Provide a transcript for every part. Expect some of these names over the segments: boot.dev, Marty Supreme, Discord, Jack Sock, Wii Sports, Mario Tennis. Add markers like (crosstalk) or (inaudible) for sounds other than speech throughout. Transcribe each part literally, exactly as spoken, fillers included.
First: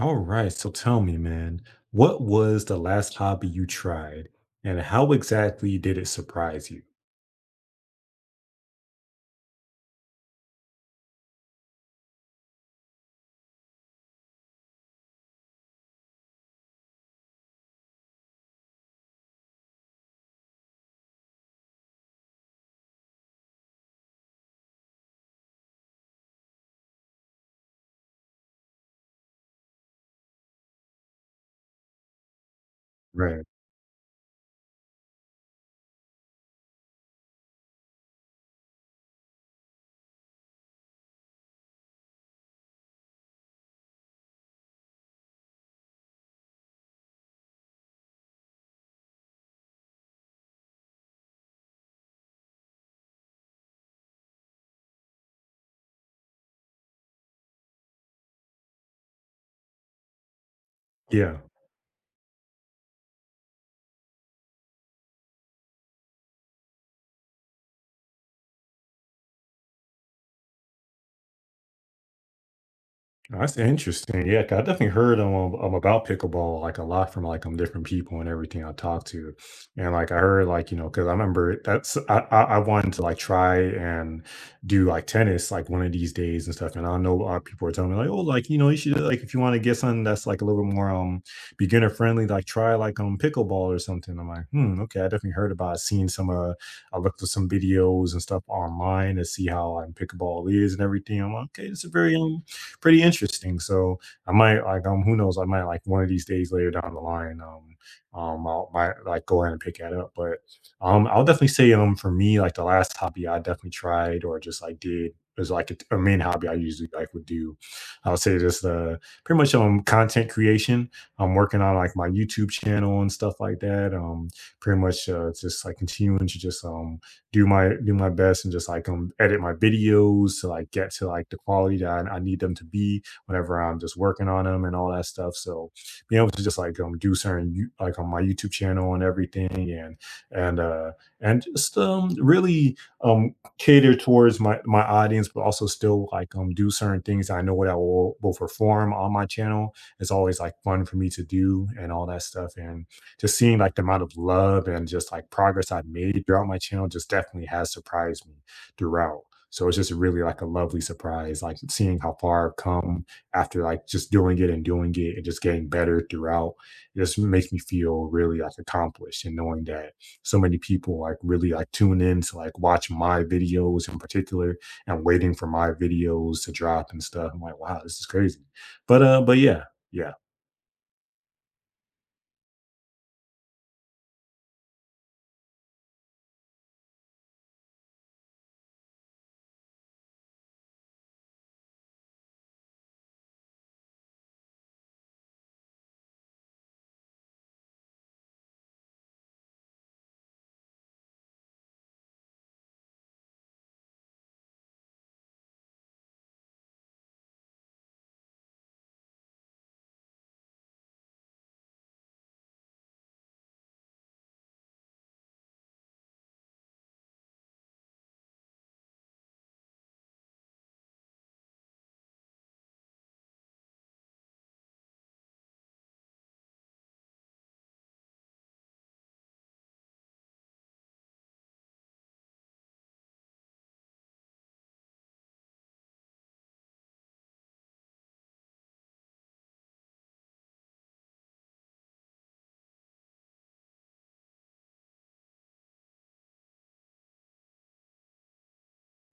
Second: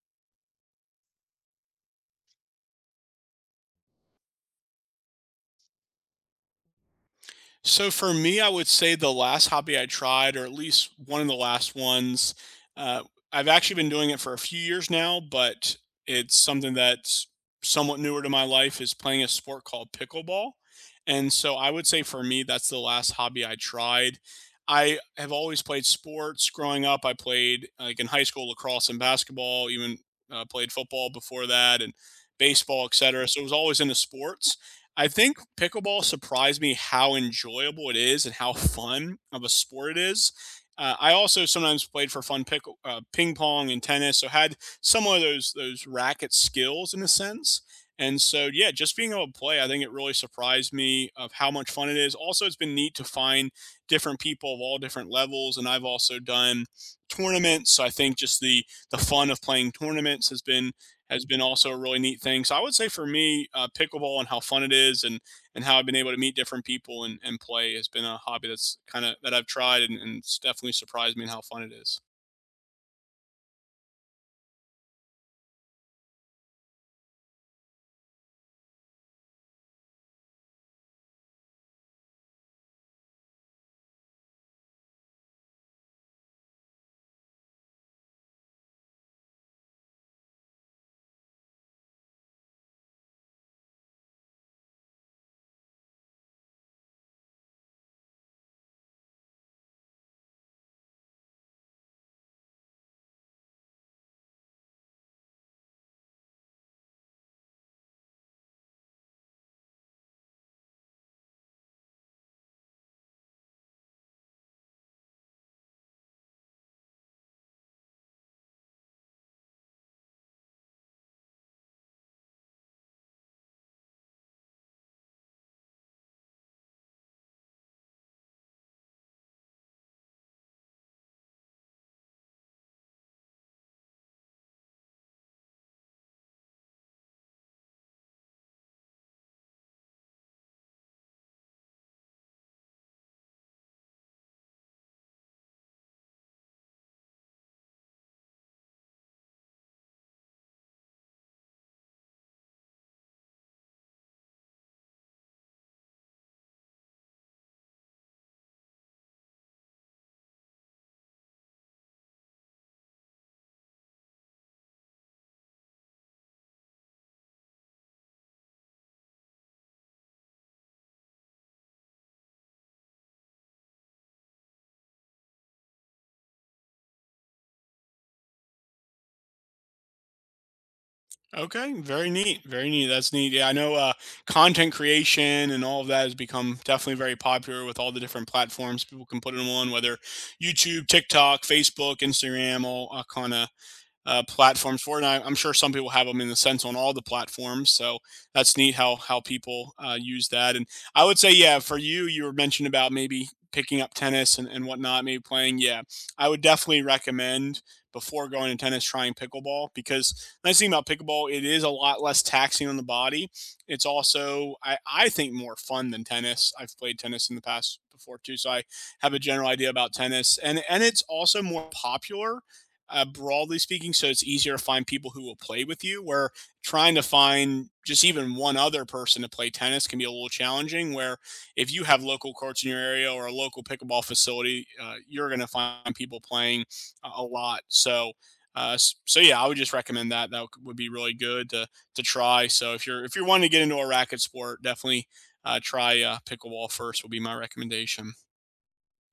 All right, so tell me, man, what was the last hobby you tried and how exactly did it surprise you? So for me, I would say the last hobby I tried, or at least one of the last ones, uh, I've actually been doing it for a few years now, but it's something that's somewhat newer to my life is playing a sport called pickleball. And so I would say for me, that's the last hobby I tried. I have always played sports growing up. I played like in high school lacrosse and basketball, even uh, played football before that and baseball, et cetera. So Right. it was always into sports. I think pickleball surprised me how enjoyable it is and how fun of a sport it is. Uh, I also sometimes played for fun pickle, uh, ping pong and tennis, so had some of those those racket skills in a sense. And so, yeah, just being able to play, I think it really surprised me of how much fun it is. Also, it's been neat to find different people of all different levels, and I've also done tournaments. So I think just the the fun of playing tournaments has been has Yeah. been also a really neat thing. So I would say for me, uh, pickleball and how fun it is, and and how I've been able to meet different people and, and play has been a hobby that's kind of that I've tried and, and it's definitely surprised me in how fun it is. No, that's interesting. Yeah, 'cause I definitely heard um, um, about pickleball, like a lot from like um different people and everything I talked to, and like I heard, like, you know, because I remember that's I, I I wanted to like try and do like tennis like one of these days and stuff, and I know uh, people are telling me like, oh, like, you know, you should like, if you want to get something that's like a little bit more um beginner friendly, like try like um pickleball or something. I'm like, hmm, okay, I definitely heard about it, seen some uh I looked for some videos and stuff online to see how um, pickleball is and everything. I'm like, okay, it's a very um pretty interesting. So I might like um who knows, I might like one of these days later down the line um um I'll might like go ahead and pick that up. But um I'll definitely say um for me, like the last hobby I definitely tried or just like did was like a, a main hobby I usually like would do. I'll say just uh pretty much um content creation. I'm working on like my YouTube channel and stuff like that. Um pretty much uh, just like continuing to just um do my do my best and just like um edit my videos to like get to like the quality that I, I need them to be whenever I'm just working on them and all that stuff. So being able to just like um do certain you- like on my YouTube channel and everything and and uh and just um really um cater towards my my audience, but also still like um do certain things I know that I will will perform on my channel. It's always like fun for me to do and all that stuff, and just seeing like the amount of love and just like progress I've made throughout my channel just definitely has surprised me throughout. So it's just really like a lovely surprise, like seeing how far I've come after like just doing it and doing it and just getting better throughout. It just makes me feel really like accomplished and knowing that so many people like really like tune in to like watch my videos in particular and waiting for my videos to drop and stuff. I'm like, wow, this is crazy. But uh, but yeah, yeah. Okay, very neat, very neat. That's neat. Yeah, I know, uh, content creation and all of that has become definitely very popular with all the different platforms people can put it on, whether YouTube, TikTok, Facebook, Instagram, all uh, kind of uh, platforms for it. And I, I'm sure some people have them in the sense on all the platforms. So that's neat how how people uh, use that. And I would say, yeah, for you, you were mentioned about maybe picking up tennis and, and whatnot, maybe playing. Yeah, I would definitely recommend before going to tennis trying pickleball because the nice thing about pickleball, it is a lot less taxing on the body. It's also, I, I think, more fun than tennis. I've played tennis in the past before too, so I have a general idea about tennis. And and it's also more popular, uh, broadly speaking. So it's easier to find people who will play with you. Where trying to find just even one other person to play tennis can be a little challenging. Where if you have local courts in your area or a local pickleball facility, uh, you're going to find people playing a, lot. So. Uh, so yeah, I would just recommend that. That would be really good to to try. So if you're if you're wanting to get into a racket sport, definitely uh, try uh, pickleball first. Would be my recommendation.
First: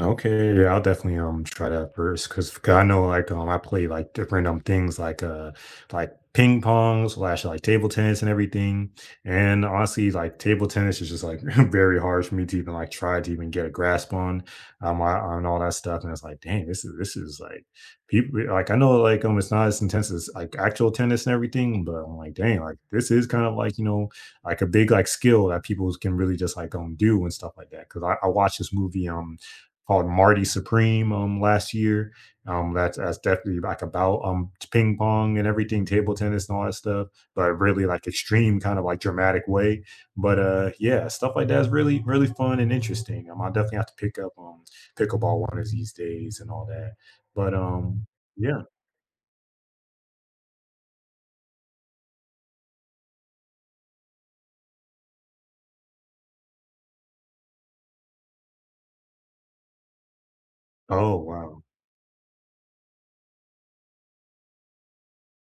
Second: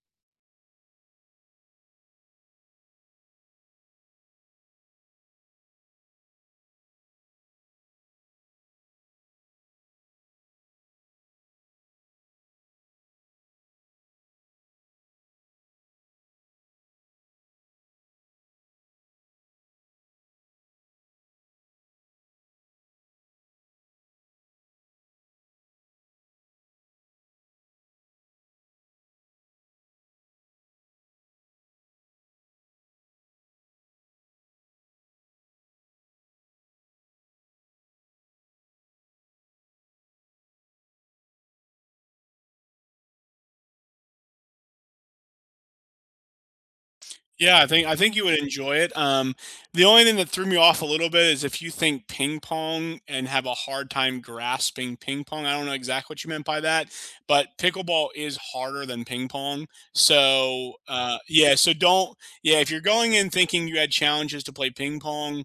Okay, yeah, I'll definitely um try that first because I know like um I play like different um things like uh like ping pong slash like table tennis and everything. And honestly, like table tennis is just like (laughs) very hard for me to even like try to even get a grasp on um I- on all that stuff. And it's like, dang, this is this is like people like I know like um it's not as intense as like actual tennis and everything, but I'm like, dang, like this is kind of like, you know, like a big like skill that people can really just like um do and stuff like that. Because I, I watched this movie um called Marty Supreme um, last year. Um, that's that's definitely like about um ping pong and everything, table tennis and all that stuff, but really like extreme kind of like dramatic way. But uh, Yeah, stuff like that is really really fun and interesting. Um, I definitely have to pick up um pickleball one of these days and all that. But Yeah, I think I um, think you would Yeah. enjoy it. Um, the only thing that threw me off a little bit is if you think ping pong and have a hard time grasping ping pong. I don't know exactly what you meant by that, but pickleball is harder than ping pong. So Oh uh, yeah, wow. so don't yeah. If you're going in thinking you had challenges to play ping pong,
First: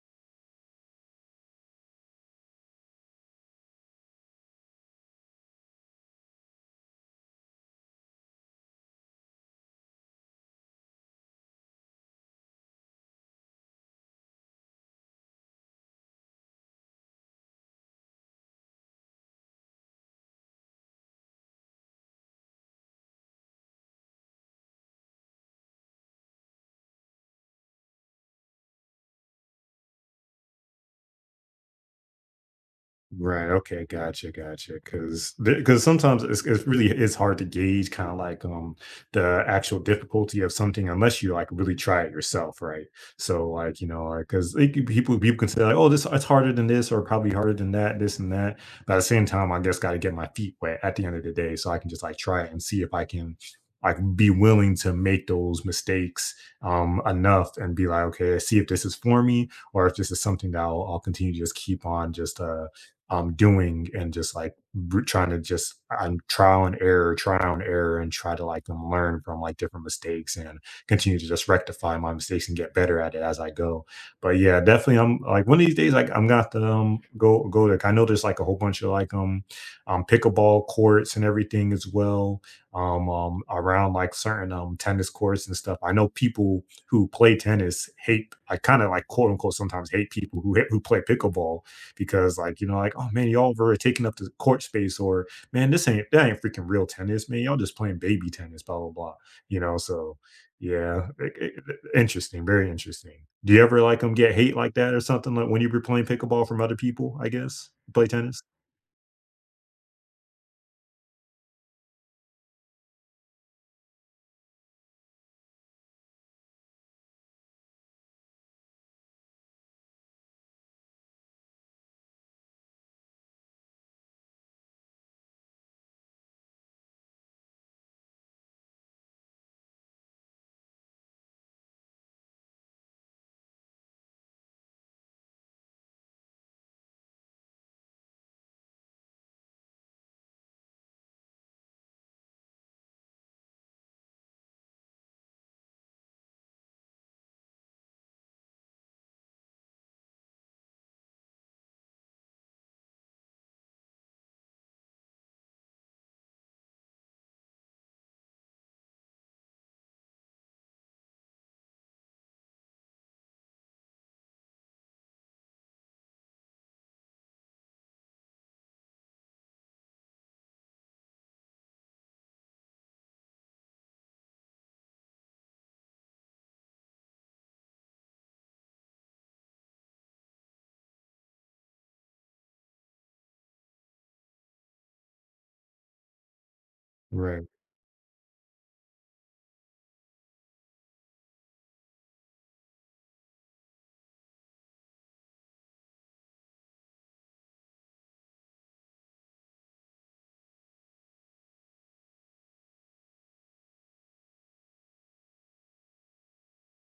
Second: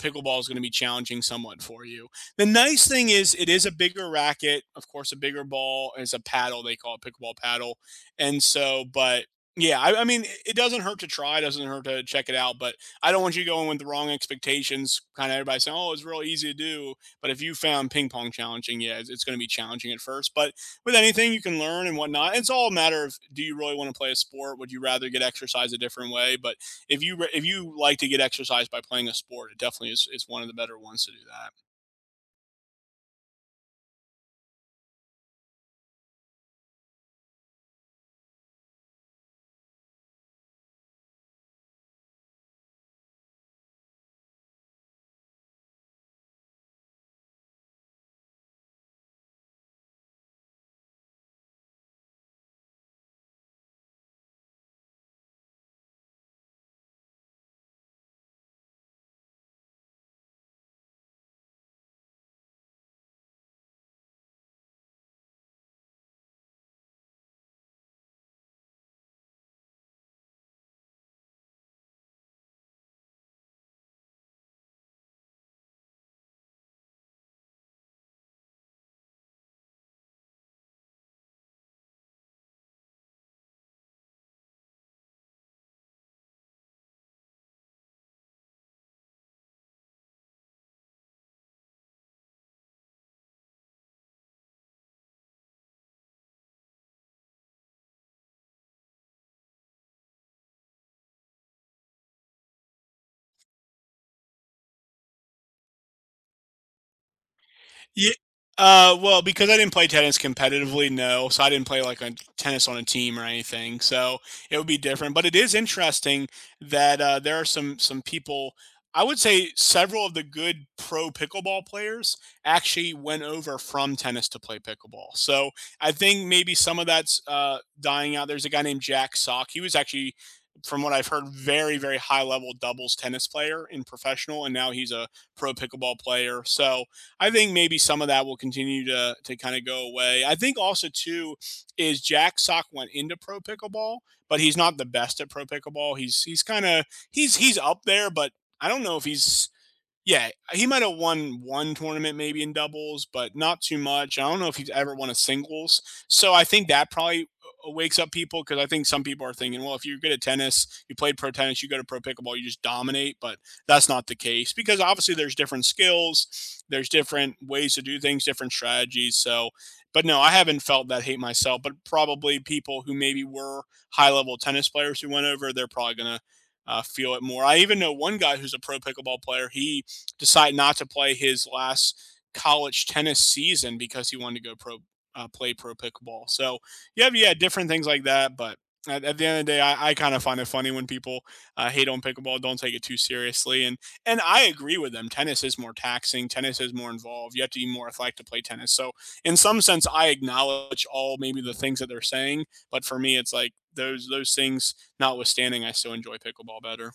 pickleball is going to be challenging somewhat for you. The nice thing is it is a bigger racket, of course, a bigger ball it's a paddle. They call it pickleball paddle, and so but yeah, I I mean, it doesn't hurt to try, doesn't hurt to check it out, but I don't want you going with the wrong expectations, kinda everybody saying, "Oh, it's real easy to do," but if you found ping pong challenging, yeah, it's it's gonna be challenging at first, but with anything you can learn and whatnot, it's all a matter of do you really wanna play a sport? Would you rather get exercise a different way? But if you re if you like to get exercise by playing a sport, it definitely is is one of the better ones to do that. Right. Okay. Gotcha. Gotcha. Because because sometimes it's, it's really it's hard to gauge kind of like um the actual difficulty of something unless you like really try it yourself, right? So like, you know, like because people people can say like, oh, this it's harder than this or probably harder than that, this and that, but at the same time I just got to get my feet wet at the end of the day so I can just like try it and see if I can like be willing to make those mistakes um enough and be like, okay, see if this is for me or if this is something that I'll, I'll continue to just keep on just uh um, doing and just like br- trying to just I'm trial and error, trial and error, and try to like um, learn from like different mistakes and continue to just rectify my mistakes and get better at it as I go. But yeah, definitely I'm like one of these days like I'm gonna have to um, go go to. I know there's like a whole bunch of like um um pickleball courts and everything as well, um, um around like certain um tennis courts and stuff. I know people who play tennis hate, I kind of like quote unquote sometimes hate people who hate, who play pickleball, because like, you know, like, oh man, y'all were taking up the court space, or man, this ain't that ain't freaking real tennis, man. Y'all just playing baby tennis, blah blah blah. You know, so yeah, it- it- it- interesting, very interesting. Do you ever like them get hate like that or something like when you were playing pickleball from other people? I guess you play Yeah. tennis, uh, well, because I didn't play tennis competitively, no. So I didn't play like a tennis on a team or anything. So it would be different. But it is interesting that uh, there are some some people. I would say several of the good pro pickleball players actually went over from tennis to play pickleball. So I think maybe some of that's uh, dying out. There's a guy named Jack Sock. He was actually, from what I've heard, very very high level doubles tennis player in professional, and now he's a pro pickleball player. So I think maybe some of that will continue to to kind of go away. I think also too is Jack Sock went into pro pickleball, but he's not the best at pro pickleball. He's he's kind of he's he's up there, but I don't know if he's yeah, he might have won one tournament maybe in doubles, but not too much. I don't know if he's ever won a singles. So I think that probably uh, wakes up people because I think some people are thinking, well, if you're good at tennis, you played pro tennis, you go to pro pickleball, you just dominate. But that's not the case because obviously there's different skills, there's different ways to do things, different strategies. So, but no, I haven't felt that hate myself, but probably people who maybe were high level tennis players who went over, they're probably going to uh, feel it more. I even know one guy who's a pro pickleball player. He decide not to play his last college tennis season because he wanted to go pro uh, play pro pickleball. So you have yeah right? different things like that, but at, at the end of the day, I, I kind of find it funny when people uh, hate on pickleball, don't take it too seriously, and and I agree with them. Tennis is more taxing. Tennis is more involved. You have to be more athletic to play tennis. So in some sense, I acknowledge all maybe the things that they're saying, but for me, it's like those those things notwithstanding, I still enjoy pickleball better.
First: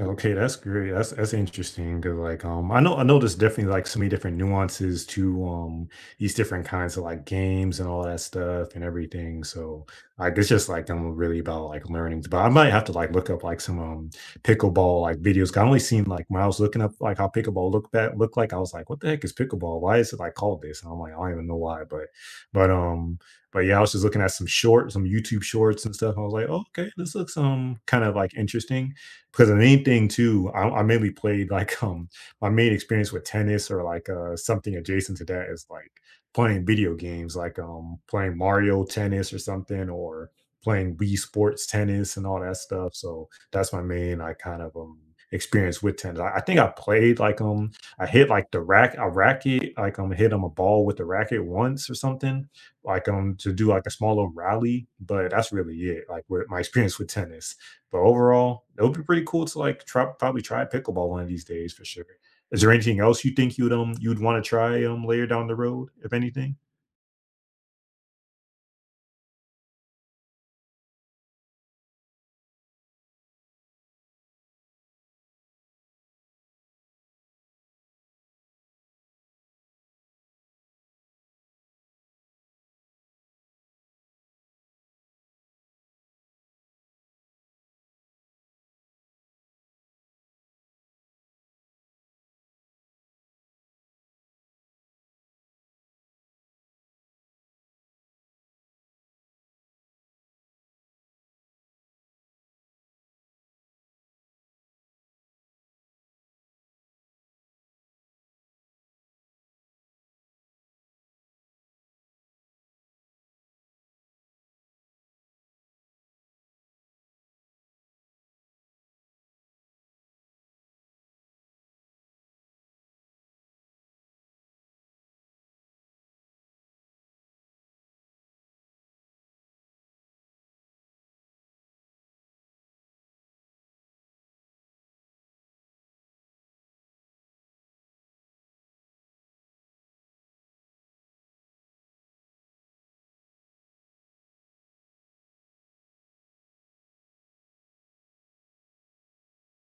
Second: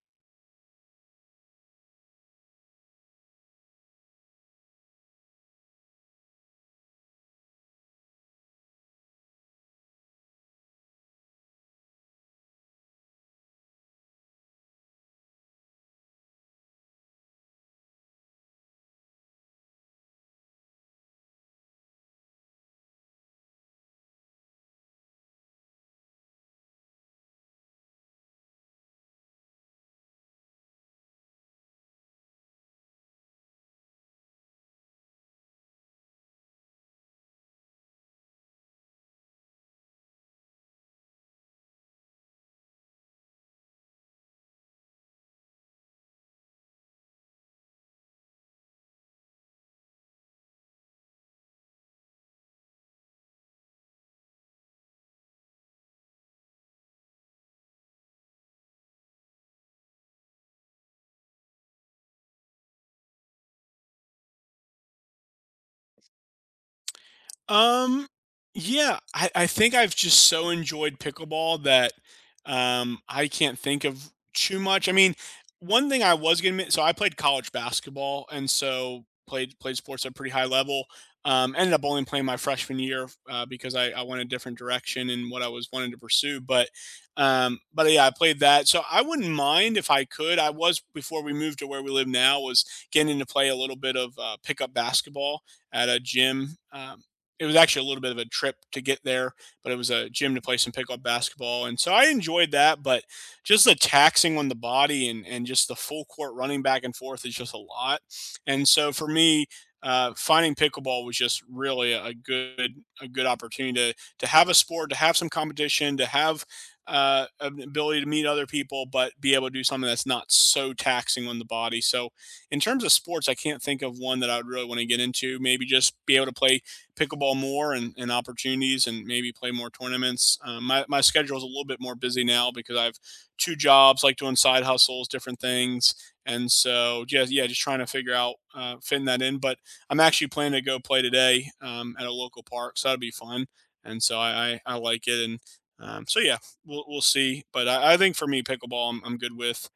Okay, that's great. That's that's interesting because like, um, I know I know there's definitely like so many different nuances to um these different kinds of like games and all that stuff and everything. So like it's just like I'm really about like learning. But I might have to like look up like some um pickleball like videos. 'Cause I only seen like when I was looking up like how pickleball looked that looked like. I was like, what the heck is pickleball? Why is it like called this? And I'm like, I don't even know why. But but um but yeah, I was just looking at some shorts, some YouTube shorts and stuff. I was like, oh, okay, this looks um kind of like interesting because the main thing too, I, I mainly played like (laughs) um my main experience with tennis or like uh something adjacent to that is like playing video games, like um playing Mario Tennis or something, or playing Wii Sports Tennis and all that stuff. So that's my main I kind of um experience with tennis. I, I think I played like um I hit like the rack a racket like um hit um a ball with the racket once or something like um to do like a small little rally, but that's really it. Like with my experience with tennis. But overall, it would be pretty cool to like try probably try pickleball one of these days for sure. Is there anything else you think you'd um you'd want to try um later down the road, if anything? Um, yeah, I, I think I've just so enjoyed pickleball that um, I can't think of too much. I mean, one thing I was gonna men- so I played college basketball and so played played sports at a pretty high level. Um, ended up only playing my freshman year uh, because I, I went a different direction in what I was wanting to pursue. But um, but uh, yeah, I played that. So I wouldn't mind if I could. I was before we moved to where we live now was getting to play a little bit of uh, pickup basketball at a gym. Um, it was actually a little bit of a trip to get there, but it was a gym to play some pickup basketball. And so I enjoyed that, but just the taxing on the body and, and just the full court running back and forth is just a lot. And so for me, uh, finding pickleball was just really a good a good opportunity to to have a sport, to have some competition, to have uh, an ability to meet other people, but be able to do something that's not so taxing on the body. So in terms of sports, I can't think of one that I would really want to get into. Maybe just be able to play pickleball more and, and opportunities and maybe play more tournaments. Um, my, my schedule is a little bit more busy now because I have two jobs, like doing side hustles, different things. And so, yeah, yeah, just trying to figure out uh, fitting that in. But I'm actually planning to go play today um, at a local park, so that'll be fun. And so I, I, I like it. And um, so yeah, we'll we'll see. But I, I think for me, pickleball, I'm, I'm good with.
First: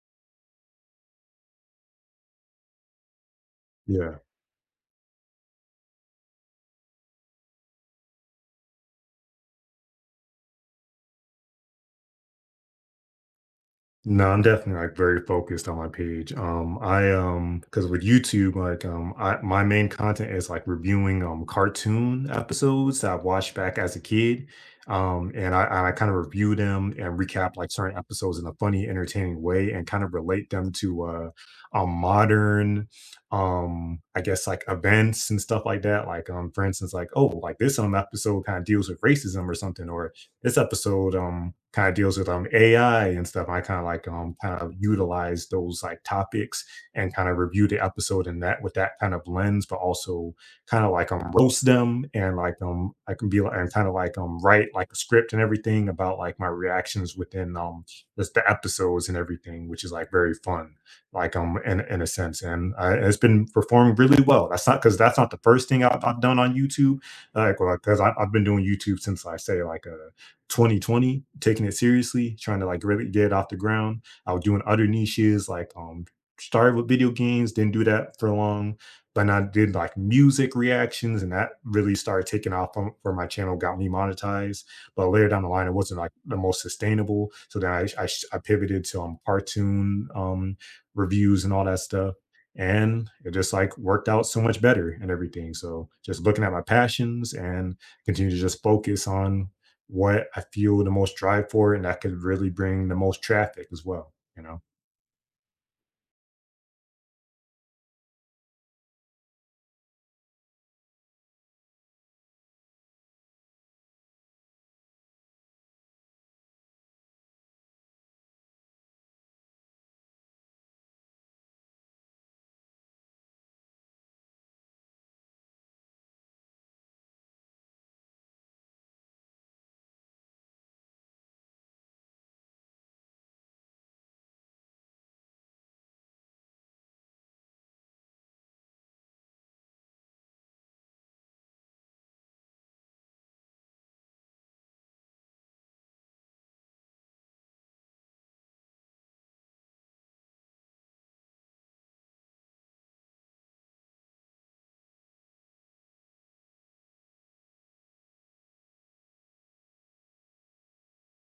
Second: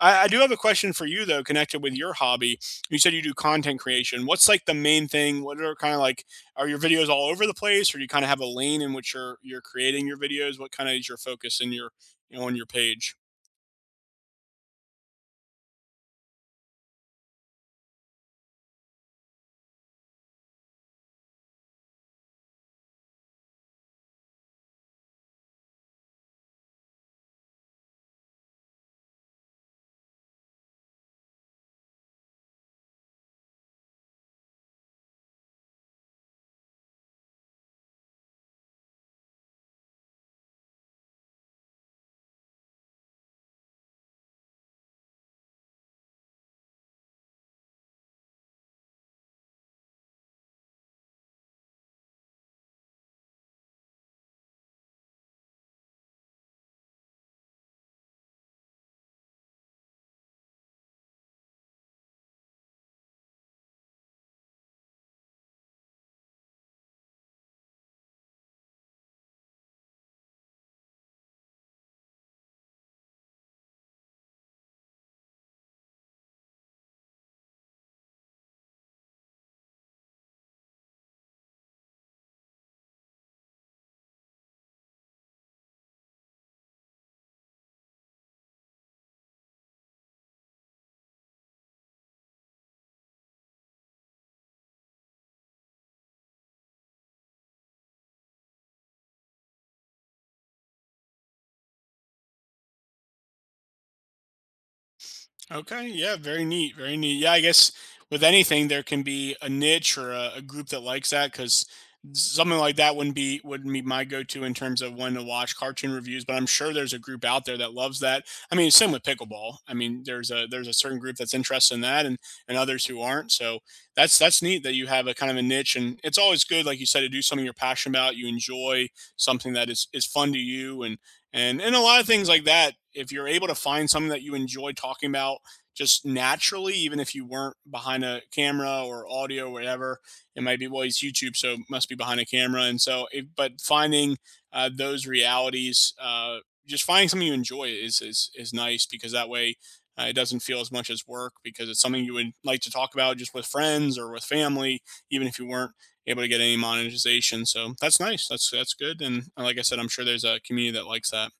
I, I do have a question for you though, connected with your hobby. You said you do content Yeah. creation. What's like the main thing? What are kind of like are your videos all over the place or do you kind of have a lane in which you're you're creating your videos, what kind of is your focus in your you know, on your page? No, I'm definitely like very focused on my page. Um, I um, Because with YouTube, like um, I my main content is like reviewing um cartoon episodes that I've watched back as a kid, um, and I and I kind of review them and recap like certain episodes in a funny, entertaining way, and kind of relate them to uh, um modern, um, I guess like events and stuff like that. Like um, for instance, like, oh, like this um episode kind of deals with racism or something, or this episode um kind of deals with um A I and stuff. I kind of like um kind of utilize those like topics and kind of review the episode in that with that kind of lens, but also kind of like um roast them and like um I can be like and kind of like um write like a script and everything about like my reactions within um just the episodes and everything, which is like very fun, like um in in a sense. And uh, it's been performing really well. That's not because that's not the first thing I've, I've done on YouTube, like because I've been doing YouTube since I say like uh, twenty twenty, taking it seriously, trying to like really get it off the ground. I was doing other niches like um started with video games, didn't do that for long, but then I did like music reactions, and that really started taking off on, where my channel got me monetized. But later down the line, it wasn't like the most sustainable. So then I I, sh- I pivoted to um cartoon um reviews and all that stuff. And it just like worked out so much better and everything. So just looking at my passions and continue to just focus on what I feel the most drive for and that could really bring the most traffic as well, you know. Okay, yeah, very neat, very neat. Yeah, I guess with anything there can be a niche or a, a group that likes that because something like that wouldn't be wouldn't be my go-to in terms of when to watch cartoon reviews. But I'm sure there's a group out there that loves that. I mean, same with pickleball. I mean, there's a there's a certain group that's interested in that, and and others who aren't. So that's that's neat that you have a kind of a niche, and it's always good, like you said, to do something you're passionate about, you enjoy something that is is fun to you, and and and a lot of things like that. If you're able to find something that you enjoy talking about just naturally, even if you weren't behind a camera or audio or whatever. It might be, well, he's YouTube, so must be behind a camera. And so, it, but finding uh, those realities, uh, just finding something you enjoy is, is, is nice because that way uh, it doesn't feel as much as work because it's something you would like to talk about just with friends or with family, even if you weren't able to get any monetization. So that's nice. That's, that's good. And uh, like I said, I'm sure there's a community that likes that.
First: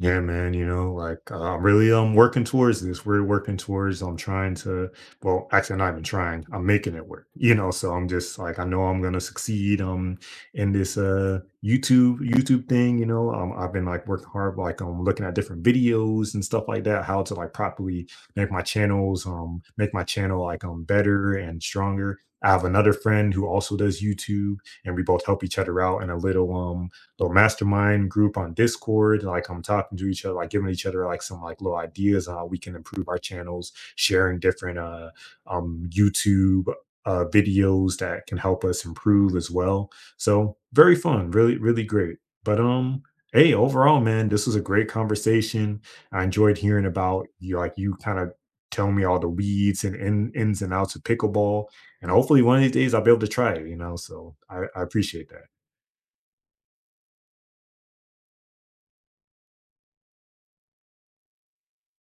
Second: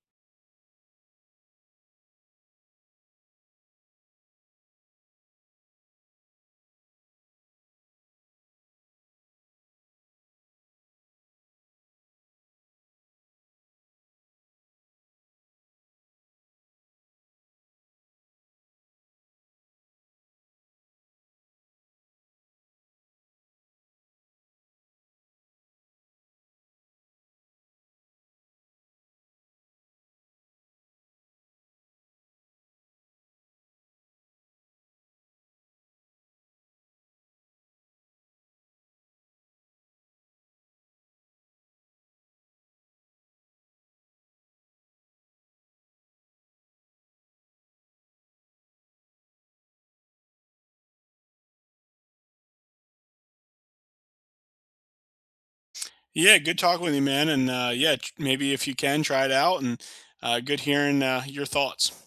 Yeah, man, you know, like uh, I'm really um working towards this. We're working towards I'm trying to well, actually not even trying. I'm making it work. You know, so I'm just like I know I'm gonna succeed um in this uh YouTube YouTube thing, you know. Um I've been like working hard like um looking at different videos and stuff like that, how to like properly make my channels, um make my channel like um better and stronger. I have another friend who also does YouTube and we both help each other out in a little um little mastermind group on Discord. Like I'm talking to each other, like giving each other like some like little ideas on how we can improve our channels, sharing different uh um YouTube uh videos that can help us improve as well. So very fun, really, really great. But um Hey, overall, man, this was a great conversation. I enjoyed hearing about you, like you kind of telling me all the weeds and in, ins and outs of pickleball, and hopefully one of these days I'll be able to try it, you know, so i, I appreciate that. Yeah, good talking with you, man. And uh, yeah, tr- maybe if you can try it out, and uh, good hearing uh, your thoughts.